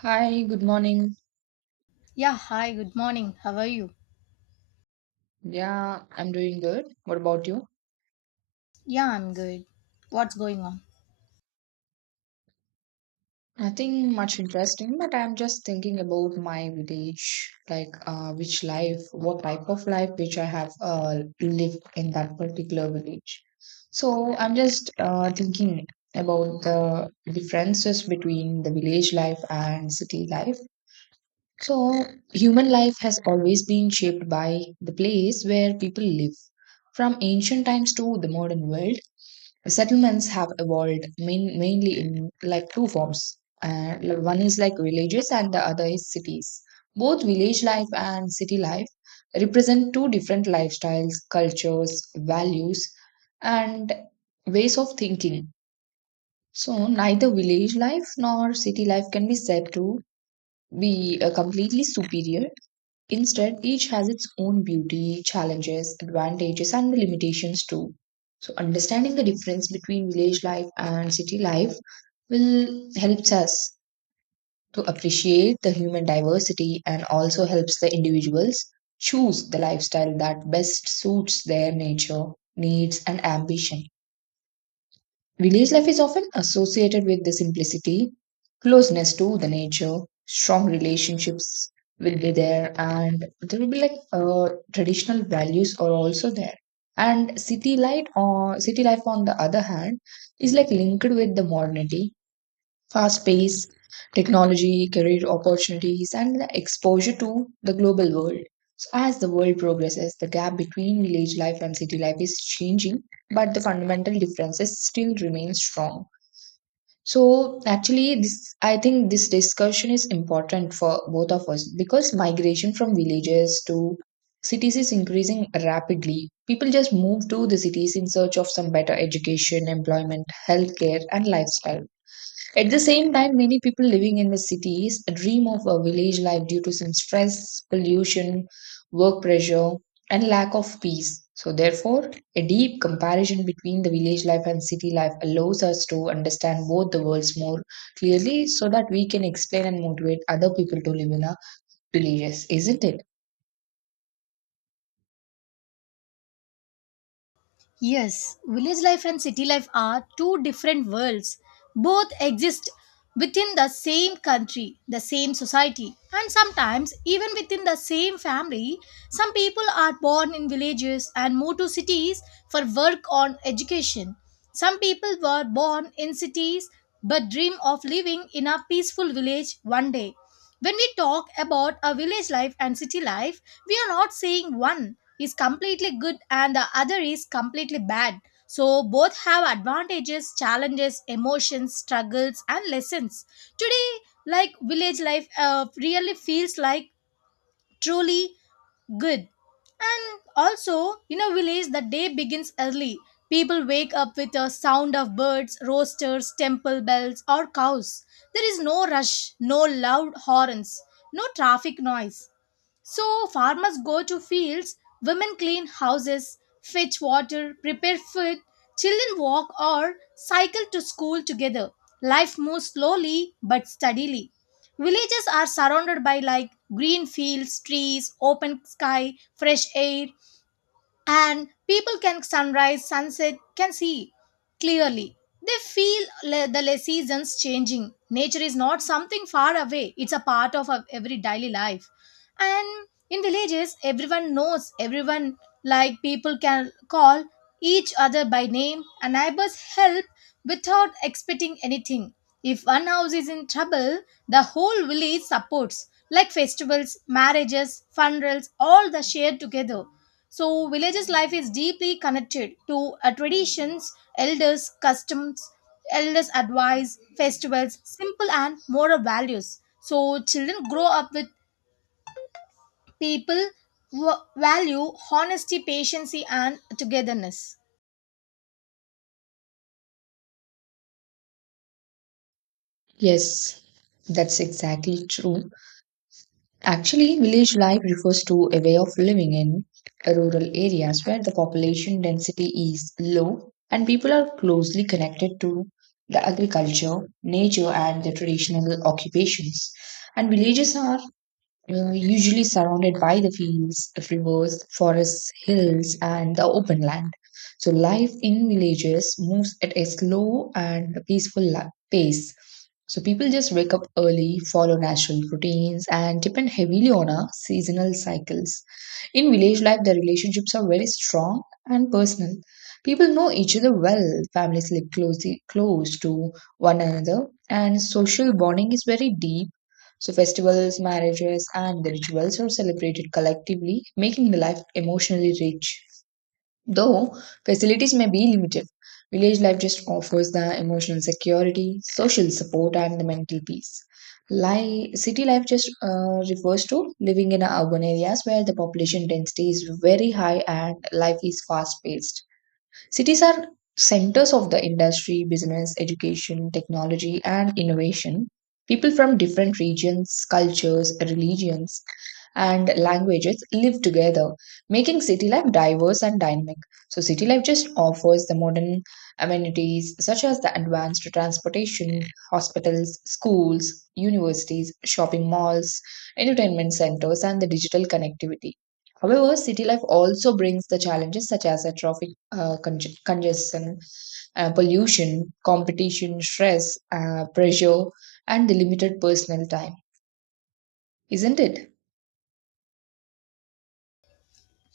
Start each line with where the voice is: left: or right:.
right: Hi, good morning.
left: Yeah, hi, good morning. How are you?
right: Yeah, I'm doing good. What about you?
left: Yeah, I'm good. What's going on?
right: Nothing much interesting, but I'm just thinking about my village, like which life, what type of life which I have lived in that particular village. So I'm just thinking about the differences between the village life and city life. So human life has always been shaped by the place where people live. From ancient times to the modern world, settlements have evolved mainly in like two forms like, one is like villages and the other is cities. Both village life and city life represent two different lifestyles, cultures, values, and ways of thinking. So neither village life nor city life can be said to be completely superior. Instead, each has its own beauty, challenges, advantages, and the limitations too. So, understanding the difference between village life and city life will helps us to appreciate the human diversity and also helps the individuals choose the lifestyle that best suits their nature, needs, and ambition. Village life is often associated with the simplicity, closeness to the nature, strong relationships will be there, and there will be like traditional values are also there. And city light or city life on the other hand is like linked with the modernity, fast pace, technology, career opportunities, and the exposure to the global world. So, as the world progresses, the gap between village life and city life is changing, but the fundamental differences still remain strong. So, actually, this I think this discussion is important for both of us because migration from villages to cities is increasing rapidly. People just move to the cities in search of some better education, employment, healthcare, and lifestyle. At the same time, many people living in the cities dream of a village life due to some stress, pollution, work pressure, and lack of peace. So, therefore, a deep comparison between the village life and city life allows us to understand both the worlds more clearly so that we can explain and motivate other people to live in our villages, isn't it?
left: Yes, village life and city life are two different worlds. Both exist within the same country, the same society, and sometimes even within the same family. Some people are born in villages and move to cities for work or education. Some people were born in cities but dream of living in a peaceful village one day. When we talk about a village life and city life, we are not saying one is completely good and the other is completely bad. So both have advantages, challenges, emotions, struggles and lessons. Today, like village life really feels like truly good. And also, in a village, the day begins early. People wake up with the sound of birds, roosters, temple bells, or cows. There is no rush, no loud horns, no traffic noise. So farmers go to fields, women clean houses, fetch water, prepare food, children walk or cycle to school together. Life moves slowly but steadily. Villages are surrounded by like green fields, trees, open sky, fresh air, and people can sunrise sunset can see clearly. They feel seasons changing. Nature is not something far away, it's a part of our every daily life. And in villages everyone knows everyone, like people can call each other by name and neighbors help without expecting anything. If one house is in trouble, the whole village supports, like festivals, marriages, funerals, all the share together. So villages' life is deeply connected to traditions, elders' customs, elders' advice, festivals, simple and moral values. So children grow up with people who value honesty, patience, and togetherness.
right: Yes, that's exactly true. Actually, village life refers to a way of living in rural areas where the population density is low and people are closely connected to the agriculture, nature, and the traditional occupations. And villages are usually surrounded by the fields, rivers, forests, hills, and the open land. So, life in villages moves at a slow and peaceful pace. So, people just wake up early, follow natural routines, and depend heavily on our seasonal cycles. In village life, the relationships are very strong and personal. People know each other well, families live closely, close to one another, and social bonding is very deep. So, festivals, marriages, and the rituals are celebrated collectively, making the life emotionally rich. Though facilities may be limited, village life just offers the emotional security, social support, and the mental peace. City life just refers to living in urban areas where the population density is very high and life is fast paced. Cities are centers of the industry, business, education, technology, and innovation. People from different regions, cultures, religions, and languages live together, making city life diverse and dynamic. So, city life just offers the modern amenities such as the advanced transportation, hospitals, schools, universities, shopping malls, entertainment centers, and the digital connectivity. However, city life also brings the challenges such as traffic congestion, pollution, competition, stress, pressure, and the limited personal time. Isn't it?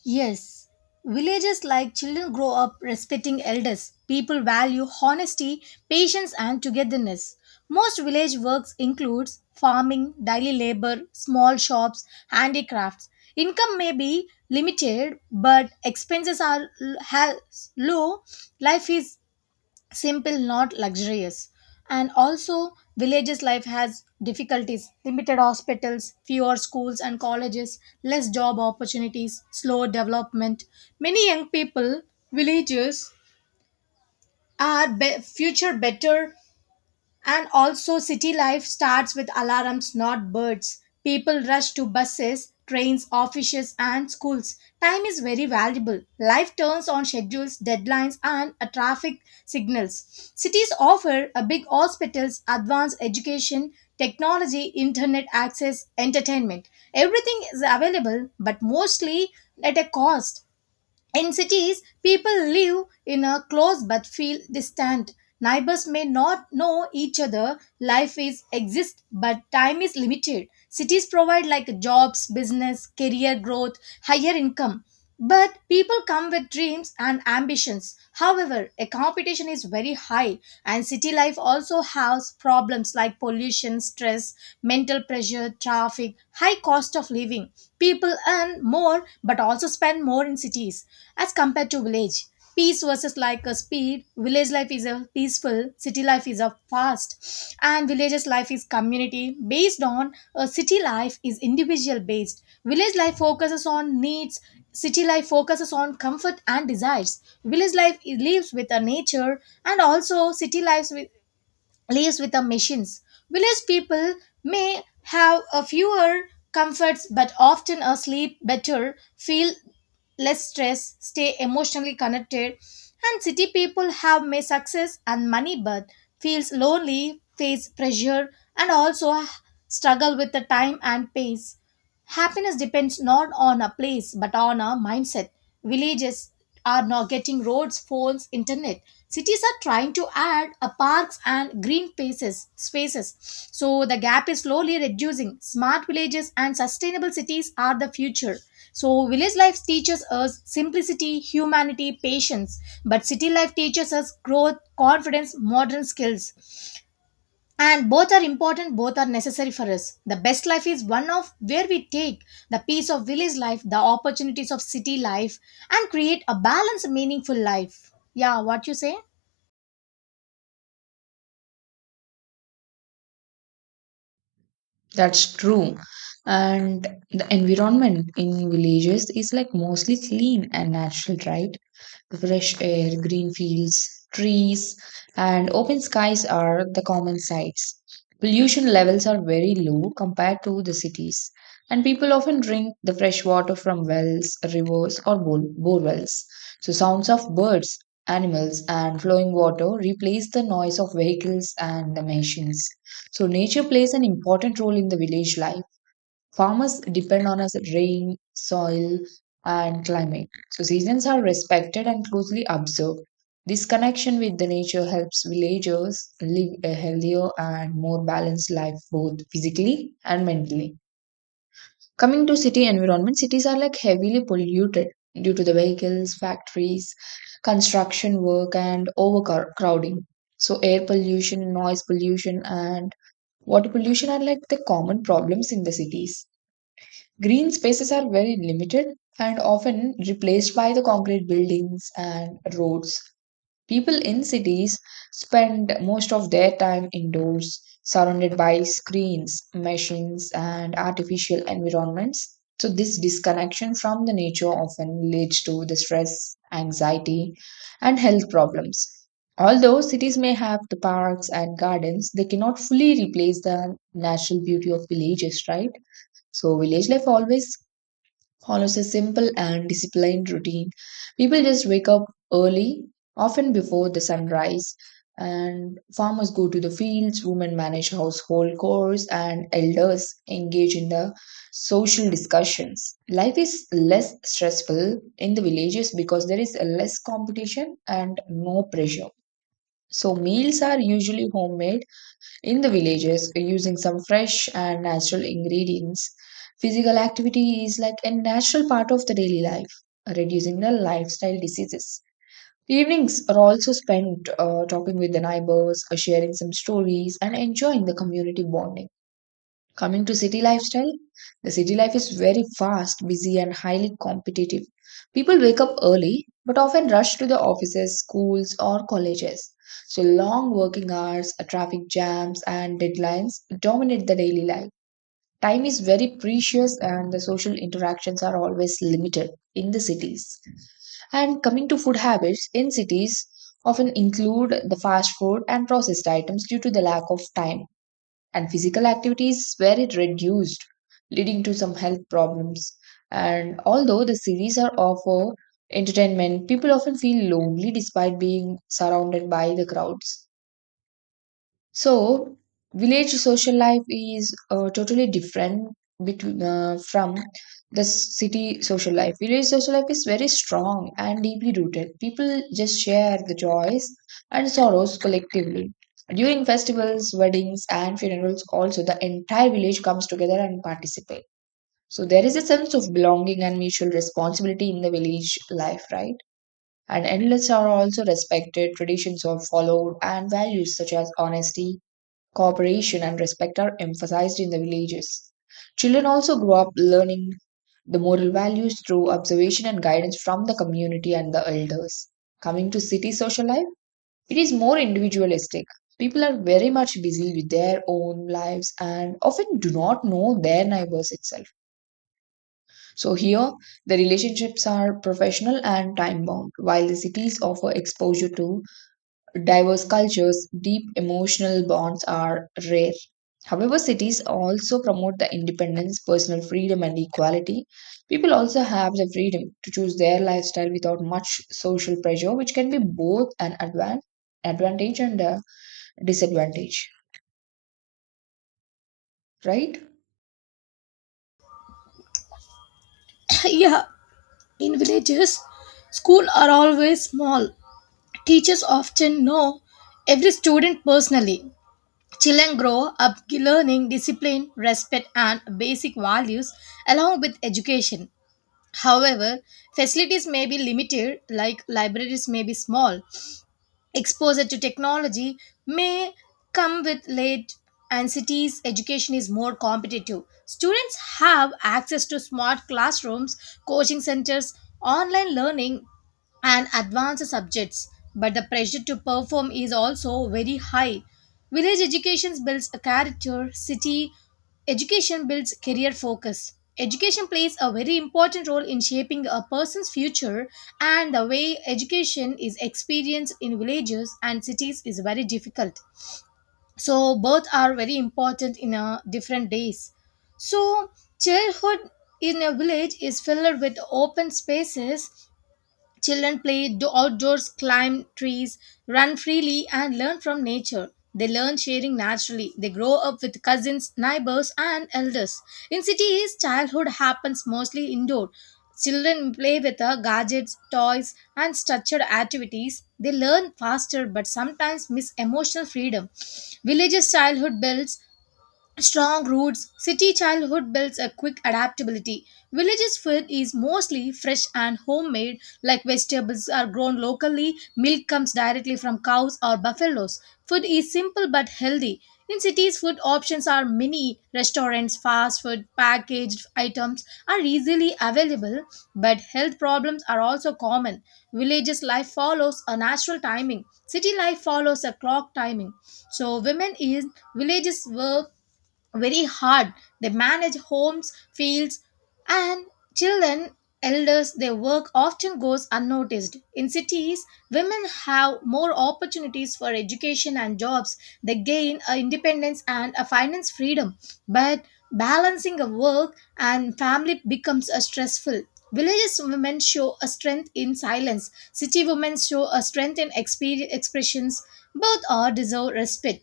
left: Yes, villages like children grow up respecting elders. People value honesty, patience, and togetherness. Most village works includes farming, daily labor, small shops, handicrafts. Income may be limited, but expenses are has low. Life is simple not luxurious. And also villages life has difficulties, limited hospitals, fewer schools and colleges, less job opportunities, slow development. Many young people villages are future better. And also, city life starts with alarms, not birds. People rush to buses, trains, offices, and schools. Time is very valuable. Life turns on schedules, deadlines, and traffic signals. Cities offer a big hospitals, advanced education, technology, internet access, entertainment. Everything is available, but mostly at a cost. In cities, people live in a close but feel distant. Neighbors may not know each other. Life is exist, but time is limited. Cities provide like jobs, business, career growth, higher income. But people come with dreams and ambitions. However, a competition is very high, and city life also has problems like pollution, stress, mental pressure, traffic, high cost of living. People earn more but also spend more in cities as compared to village. Peace versus like a speed, village life is a peaceful, city life is a fast, and villages life is community based on, a city life is individual based. Village life focuses on needs, city life focuses on comfort and desires. Village life lives with a nature, and also city lives with the machines. Village people may have a fewer comforts but often a sleep better, feel less stress, stay emotionally connected, and city people have may success and money but feels lonely, face pressure, and also struggle with the time and pace. Happiness depends not on a place but on a mindset. Villages are now getting roads, phones, internet. Cities are trying to add a parks and green spaces. So the gap is slowly reducing. Smart villages and sustainable cities are the future. So village life teaches us simplicity, humanity, patience, but city life teaches us growth, confidence, modern skills. And both are important, both are necessary for us. The best life is one of where we take the peace of village life, the opportunities of city life, and create a balanced meaningful life. Yeah, what you say?
right: That's true. And the environment in villages is like mostly clean and natural, right? Fresh air, green fields, trees, and open skies are the common sights. Pollution levels are very low compared to the cities, and people often drink the fresh water from wells, rivers, or borewells. So, sounds of birds, animals, and flowing water replace the noise of vehicles and the machines. So, nature plays an important role in the village life. Farmers depend on us rain, soil, and climate. So seasons are respected and closely observed. This connection with the nature helps villagers live a healthier and more balanced life both physically and mentally. Coming to city environment, cities are like heavily polluted due to the vehicles, factories, construction work, and overcrowding. So air pollution, noise pollution, and water pollution are like the common problems in the cities. Green spaces are very limited and often replaced by the concrete buildings and roads. People in cities spend most of their time indoors, surrounded by screens, machines, and artificial environments. So, this disconnection from the nature often leads to the stress, anxiety, and health problems. Although cities may have the parks and gardens, they cannot fully replace the natural beauty of villages, right? So, village life always follows a simple and disciplined routine. People just wake up early, often before the sunrise, and farmers go to the fields, women manage household chores, and elders engage in the social discussions. Life is less stressful in the villages because there is less competition and no pressure. So, meals are usually homemade in the villages, using some fresh and natural ingredients, physical activity is like a natural part of the daily life, reducing the lifestyle diseases. Evenings are also spent talking with the neighbors, sharing some stories, and enjoying the community bonding. Coming to city lifestyle, the city life is very fast, busy, and highly competitive. People wake up early but often rush to the offices, schools, or colleges. So, long working hours, traffic jams, and deadlines dominate the daily life. Time is very precious, and the social interactions are always limited in the cities. And coming to food habits, in cities often include the fast food and processed items due to the lack of time and physical activities where it reduced, leading to some health problems. And although the series are offer entertainment, people often feel lonely despite being surrounded by the crowds. So, village social life is totally different between from the city social life. Village social life is very strong and deeply rooted. People just share the joys and sorrows collectively. During festivals, weddings, and funerals, also the entire village comes together and participate. So there is a sense of belonging and mutual responsibility in the village life, right? And elders are also respected. Traditions are followed, and values such as honesty, cooperation, and respect are emphasized in the villages. Children also grow up learning the moral values through observation and guidance from the community and the elders. Coming to city social life, it is more individualistic. People are very much busy with their own lives and often do not know their neighbors itself. So, here the relationships are professional and time bound, while the cities offer exposure to diverse cultures, deep emotional bonds are rare. However, cities also promote the independence, personal freedom, and equality. People also have the freedom to choose their lifestyle without much social pressure, which can be both an advantage and a disadvantage, right?
left: Yeah, in villages, schools are always small. Teachers often know every student personally. Children grow up learning discipline, respect, and basic values along with education. However, facilities may be limited, like libraries may be small, exposure to technology may come with late. And cities education is more competitive, students have access to smart classrooms, coaching centers, online learning, and advanced subjects, but the pressure to perform is also very high. Village education builds a character, city education builds career focus. Education plays a very important role in shaping a person's future, and the way education is experienced in villages and cities is very difficult. So both are very important in different days. So childhood in a village is filled with open spaces. Children play outdoors, climb trees, run freely, and learn from nature. They learn sharing naturally. They grow up with cousins, neighbors, and elders. In cities, childhood happens mostly indoor. Children play with gadgets, toys, and structured activities. They learn faster but sometimes miss emotional freedom. Villages' childhood builds strong roots, city childhood builds a quick adaptability. Villages' food is mostly fresh and homemade, like vegetables are grown locally, milk comes directly from cows or buffaloes. Food is simple but healthy. In cities, food options are many. Restaurants, fast food, packaged items are easily available, but health problems are also common. Villages' life follows a natural timing. City life follows a clock timing. So women in villages work very hard. They manage homes, fields, and children, elders, their work often goes unnoticed. In cities, women have more opportunities for education and jobs. They gain a independence and a finance freedom. But balancing a work and family becomes a stressful. Villages women show a strength in silence. City women show a strength in expressions. Both are deserve respect.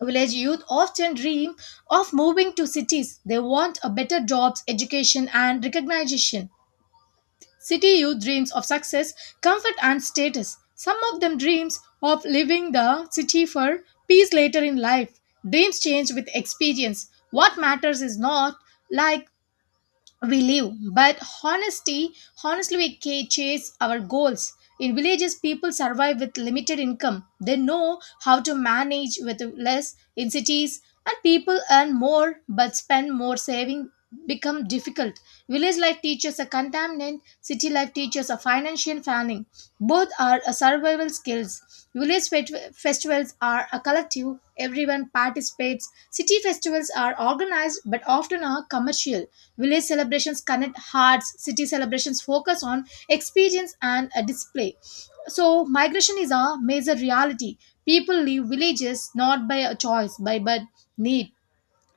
left: Village youth often dream of moving to cities. They want a better jobs, education, and recognition. City youth dreams of success, comfort, and status. Some of them dreams of leaving the city for peace later in life. Dreams change with experience. What matters is not like we live but honesty, honestly we chase our goals. In villages people survive with limited income, they know how to manage with less. In cities and people earn more but spend more, saving become difficult. Village life teaches a contaminant, city life teaches a financial planning. Both are a survival skills. Village festivals are a collective, everyone participates. City festivals are organized but often are commercial. Village celebrations connect hearts, city celebrations focus on experience and a display. So migration is a major reality. People leave villages not by a choice, by but need.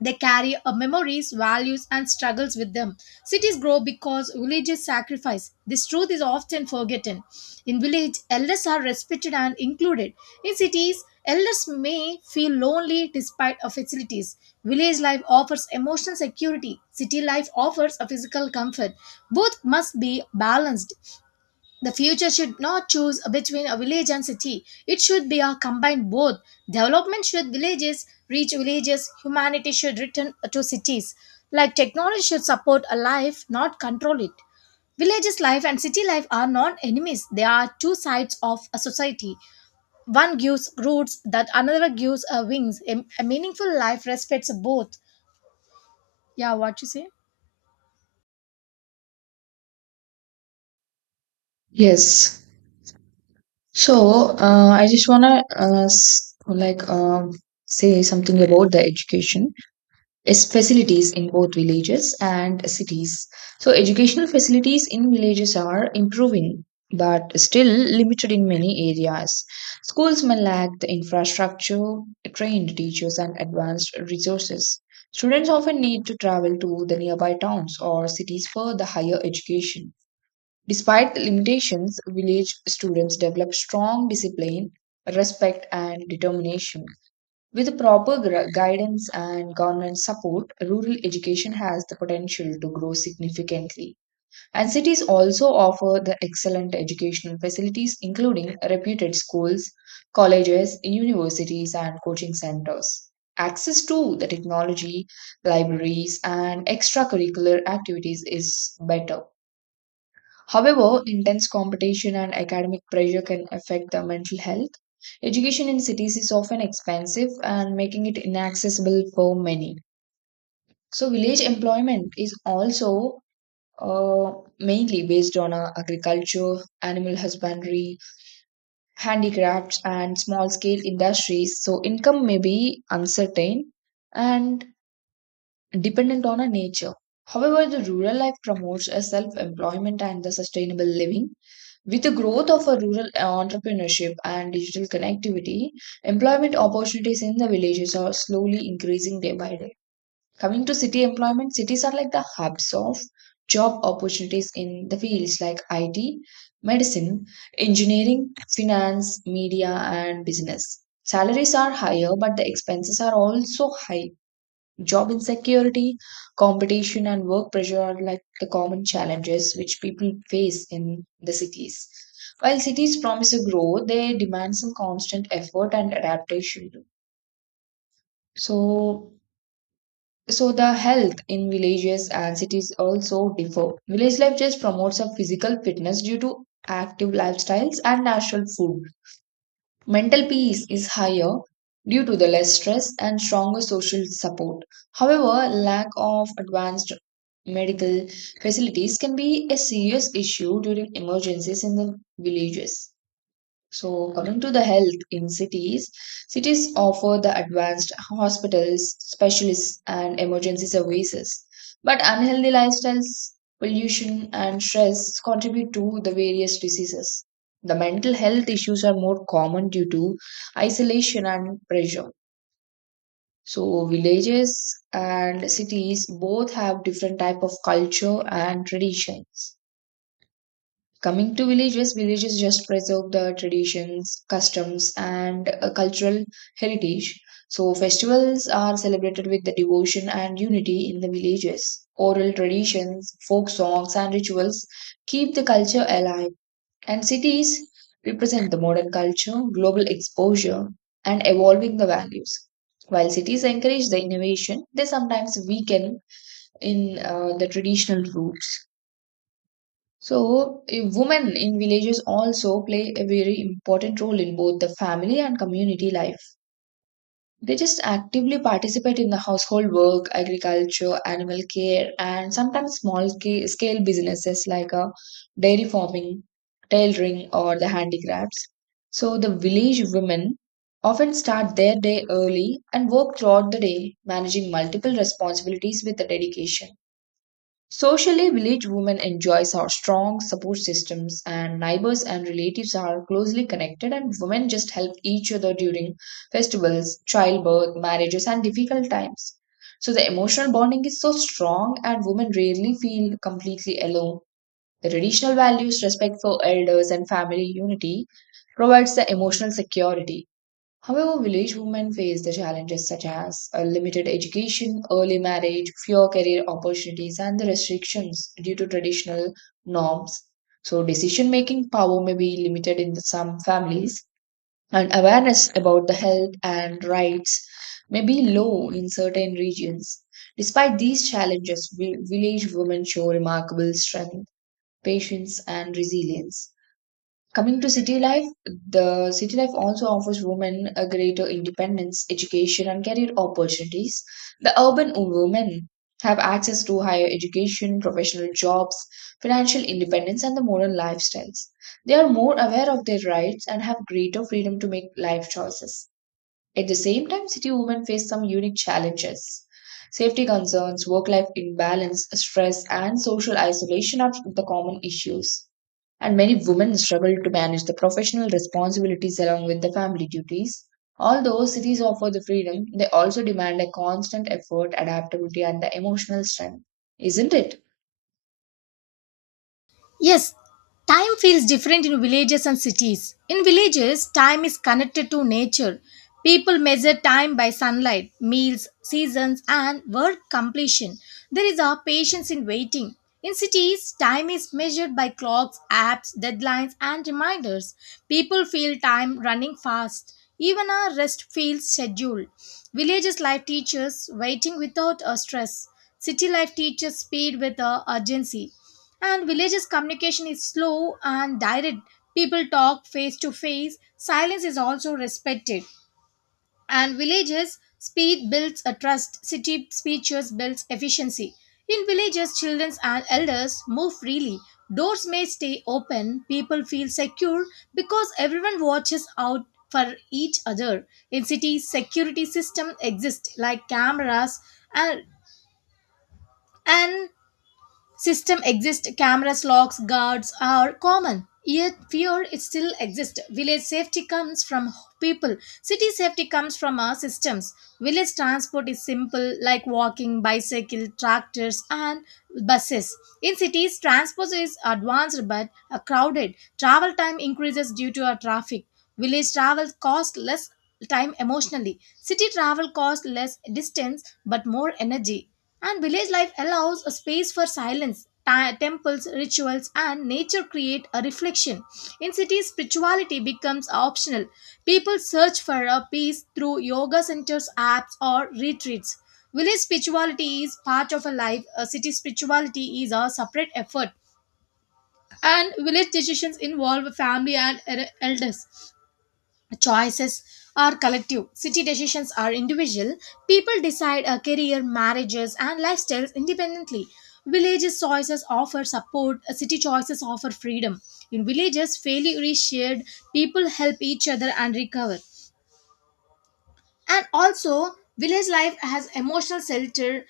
left: They carry memories, values, and struggles with them. Cities grow because villages sacrifice. This truth is often forgotten. In village, elders are respected and included. In cities, elders may feel lonely despite of facilities. Village life offers emotional security. City life offers a physical comfort. Both must be balanced. The future should not choose between a village and city. It should be a combined both. Development should villages reach villages. Humanity should return to cities. Like technology should support a life, not control it. Villages life and city life are not enemies. They are two sides of a society. One gives roots, that another gives wings. A meaningful life respects both. Yeah, what you say?
right: Yes. So, I just want to uh, s- like um say something about the education is facilities in both villages and cities. So, educational facilities in villages are improving but still limited in many areas. Schools may lack the infrastructure, trained teachers, and advanced resources. Students often need to travel to the nearby towns or cities for the higher education. Despite the limitations, village students develop strong discipline, respect, and determination. With proper guidance and government support, rural education has the potential to grow significantly. And cities also offer the excellent educational facilities, including reputed schools, colleges, universities, and coaching centers. Access to the technology, libraries, and extracurricular activities is better. However, intense competition and academic pressure can affect the mental health. Education in cities is often expensive and making it inaccessible for many. So, village employment is also uh, mainly based on agriculture, animal husbandry, handicrafts, and small scale industries. So, income may be uncertain and dependent on a nature. However, the rural life promotes a self-employment and the sustainable living. With the growth of a rural entrepreneurship and digital connectivity, employment opportunities in the villages are slowly increasing day by day. Coming to city employment, cities are like the hubs of job opportunities in the fields like IT, medicine, engineering, finance, media, and business. Salaries are higher, but the expenses are also high. Job insecurity, competition, and work pressure are like the common challenges which people face in the cities. While cities promise a growth, they demand some constant effort and adaptation too. So, the health in villages and cities also differ. Village life just promotes a physical fitness due to active lifestyles and natural food. Mental peace is higher due to the less stress and stronger social support. However, lack of advanced medical facilities can be a serious issue during emergencies in the villages. So, coming to the health in cities, cities offer the advanced hospitals, specialists, and emergency services. But unhealthy lifestyles, pollution, and stress contribute to the various diseases. The mental health issues are more common due to isolation and pressure. So, villages and cities both have different type of culture and traditions. Coming to villages, villages just preserve the traditions, customs, and cultural heritage. So, festivals are celebrated with the devotion and unity in the villages. Oral traditions, folk songs, and rituals keep the culture alive. And cities represent the modern culture, global exposure, and evolving the values. While cities encourage the innovation, they sometimes weaken in the traditional roots. So, women in villages also play a very important role in both the family and community life. They just actively participate in the household work, agriculture, animal care, and sometimes small scale businesses like dairy farming, tailoring, or the handicrafts. So, the village women often start their day early and work throughout the day, managing multiple responsibilities with the dedication. Socially, village women enjoys our strong support systems and neighbors and relatives are closely connected and women just help each other during festivals, childbirth, marriages and difficult times. So the emotional bonding is so strong and women rarely feel completely alone. The traditional values, respect for elders and family unity provides the emotional security. However, village women face the challenges such as limited education, early marriage, fewer career opportunities, and the restrictions due to traditional norms. So, decision making power may be limited in some families, and awareness about the health and rights may be low in certain regions. Despite these challenges, village women show remarkable strength, patience, and resilience. Coming to city life, the city life also offers women a greater independence, education, and career opportunities. The urban women have access to higher education, professional jobs, financial independence, and the modern lifestyles. They are more aware of their rights and have greater freedom to make life choices. At the same time, city women face some unique challenges. Safety concerns, work life imbalance, stress, and social isolation are the common issues and many women struggle to manage the professional responsibilities along with the family duties. Although cities offer the freedom, they also demand a constant effort, adaptability, and the emotional strength, isn't it?
left: Yes, time feels different in villages and cities. In villages, time is connected to nature. People measure time by sunlight, meals, seasons, and work completion. There is a patience in waiting. In cities, time is measured by clocks, apps, deadlines, and reminders. People feel time running fast. Even our rest feels scheduled. Villages life teaches waiting without a stress. City life teaches speed with a urgency. And villages communication is slow and direct. People talk face to face. Silence is also respected. And villages speed builds a trust. City speeches builds efficiency. In villages, children and elders move freely. Doors may stay open. People feel secure because everyone watches out for each other. In cities, security system exist like cameras, and and system exist cameras, locks, guards are common, yet fear it still exists. Village safety comes from people, city safety comes from our systems. Village transport is simple like walking, bicycle, tractors and buses. In cities transport is advanced but crowded, travel time increases due to our traffic. Village travel costs less time emotionally. City travel costs less distance but more energy. And village life allows a space for silence. Temples, rituals, and nature create a reflection. In cities, spirituality becomes optional. People search for a peace through yoga centers, apps, or retreats. Village spirituality is part of a life, a city spirituality is a separate effort. And village decisions involve family and elders, choices are collective. City decisions are individual, people decide a career, marriages and lifestyles independently. Villages choices offer support, city choices offer freedom. In villages failure is shared, people help each other and recover. And also, village life has emotional shelter.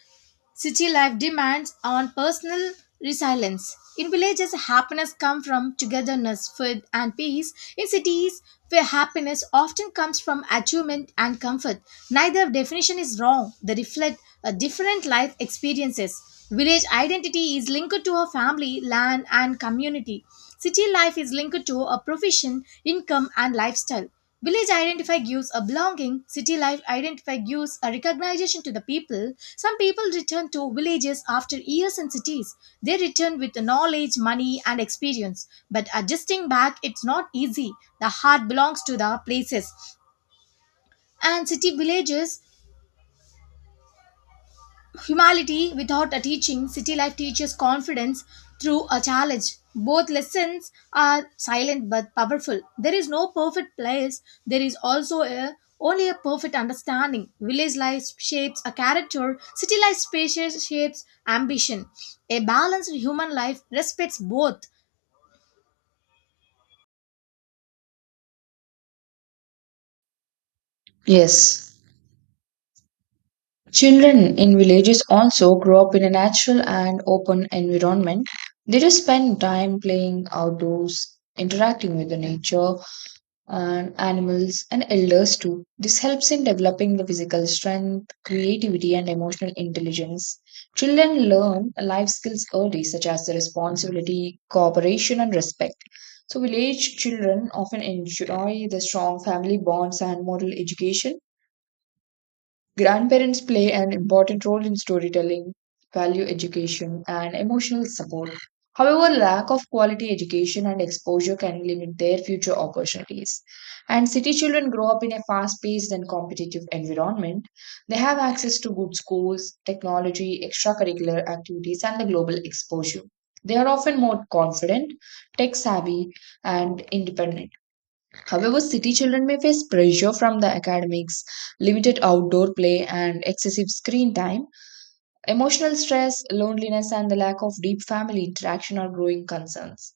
left: City life demands on personal resilience. In villages, happiness comes from togetherness, food, and peace. In cities, where happiness often comes from achievement and comfort. Neither definition is wrong, they reflect a different life experiences. Village identity is linked to a family, land, and community. City life is linked to a profession, income, and lifestyle. Village identify gives a belonging, city life identify gives a recognition to the people. Some people return to villages after years in cities. They return with knowledge, money, and experience. But adjusting back, it's not easy. The heart belongs to the places. And city villages humility, without a teaching, city life teaches confidence through a challenge. Both lessons are silent but powerful. There is no perfect place, there is also a only a perfect understanding. Village life shapes a character, city life spacious shapes ambition. A balanced human life respects both.
right: Yes. Children in villages also grow up in a natural and open environment. They just spend time playing outdoors, interacting with the nature, and animals and elders too. This helps in developing the physical strength, creativity, and emotional intelligence. Children learn life skills early, such as the responsibility, cooperation, and respect. So, village children often enjoy the strong family bonds and moral education. Grandparents play an important role in storytelling, value education, and emotional support. However, lack of quality education and exposure can limit their future opportunities. And city children grow up in a fast paced and competitive environment. They have access to good schools, technology, extracurricular activities, and the global exposure. They are often more confident, tech savvy, and independent. However, city children may face pressure from the academics, limited outdoor play, and excessive screen time. Emotional stress, loneliness, and the lack of deep family interaction are growing concerns.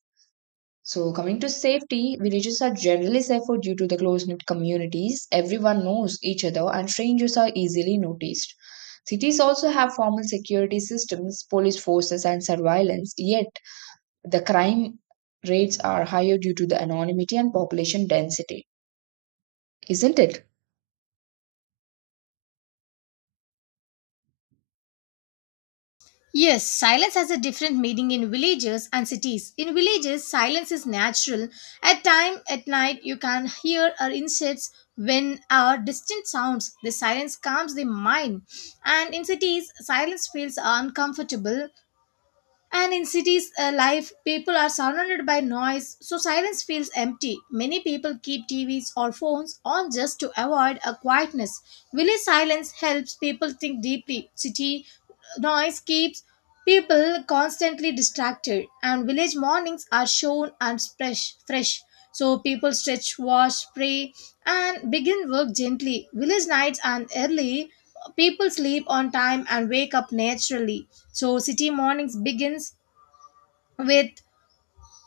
right: So, coming to safety, villages are generally safer due to the close knit communities. Everyone knows each other, and strangers are easily noticed. Cities also have formal security systems, police forces, and surveillance, yet, the crime rates are higher due to the anonymity and population density, isn't it?
left: Yes, silence has a different meaning in villages and cities. In villages, silence is natural. At time at night, you can hear our insects, wind, or distant sounds. The silence calms the mind. And in cities, silence feels uncomfortable. And in cities, life people are surrounded by noise, so silence feels empty. Many people keep TVs or phones on just to avoid a quietness. Village silence helps people think deeply. City noise keeps people constantly distracted, and village mornings are shown and fresh. So people stretch, wash, pray, and begin work gently. Village nights and early, people sleep on time and wake up naturally. So city mornings begins with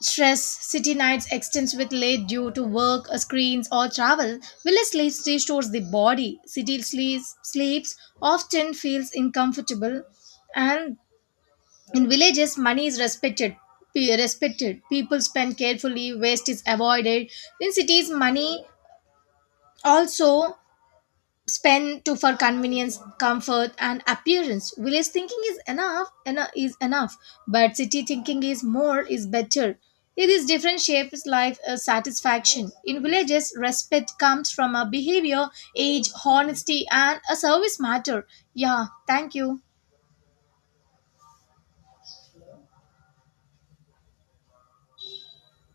left: stress. City nights extends with late due to work, screens, or travel. Village sleeps restores the body. City sleeps often feels uncomfortable. And in villages, money is respected. Respected people spend carefully. Waste is avoided. In cities, money also spend to for convenience, comfort, and appearance. Village thinking is enough, enough is enough, but city thinking is more is better. It is different shapes life satisfaction. In villages, respect comes from a behavior, age, honesty, and a service matter. Yeah, thank you.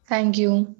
right: Thank you.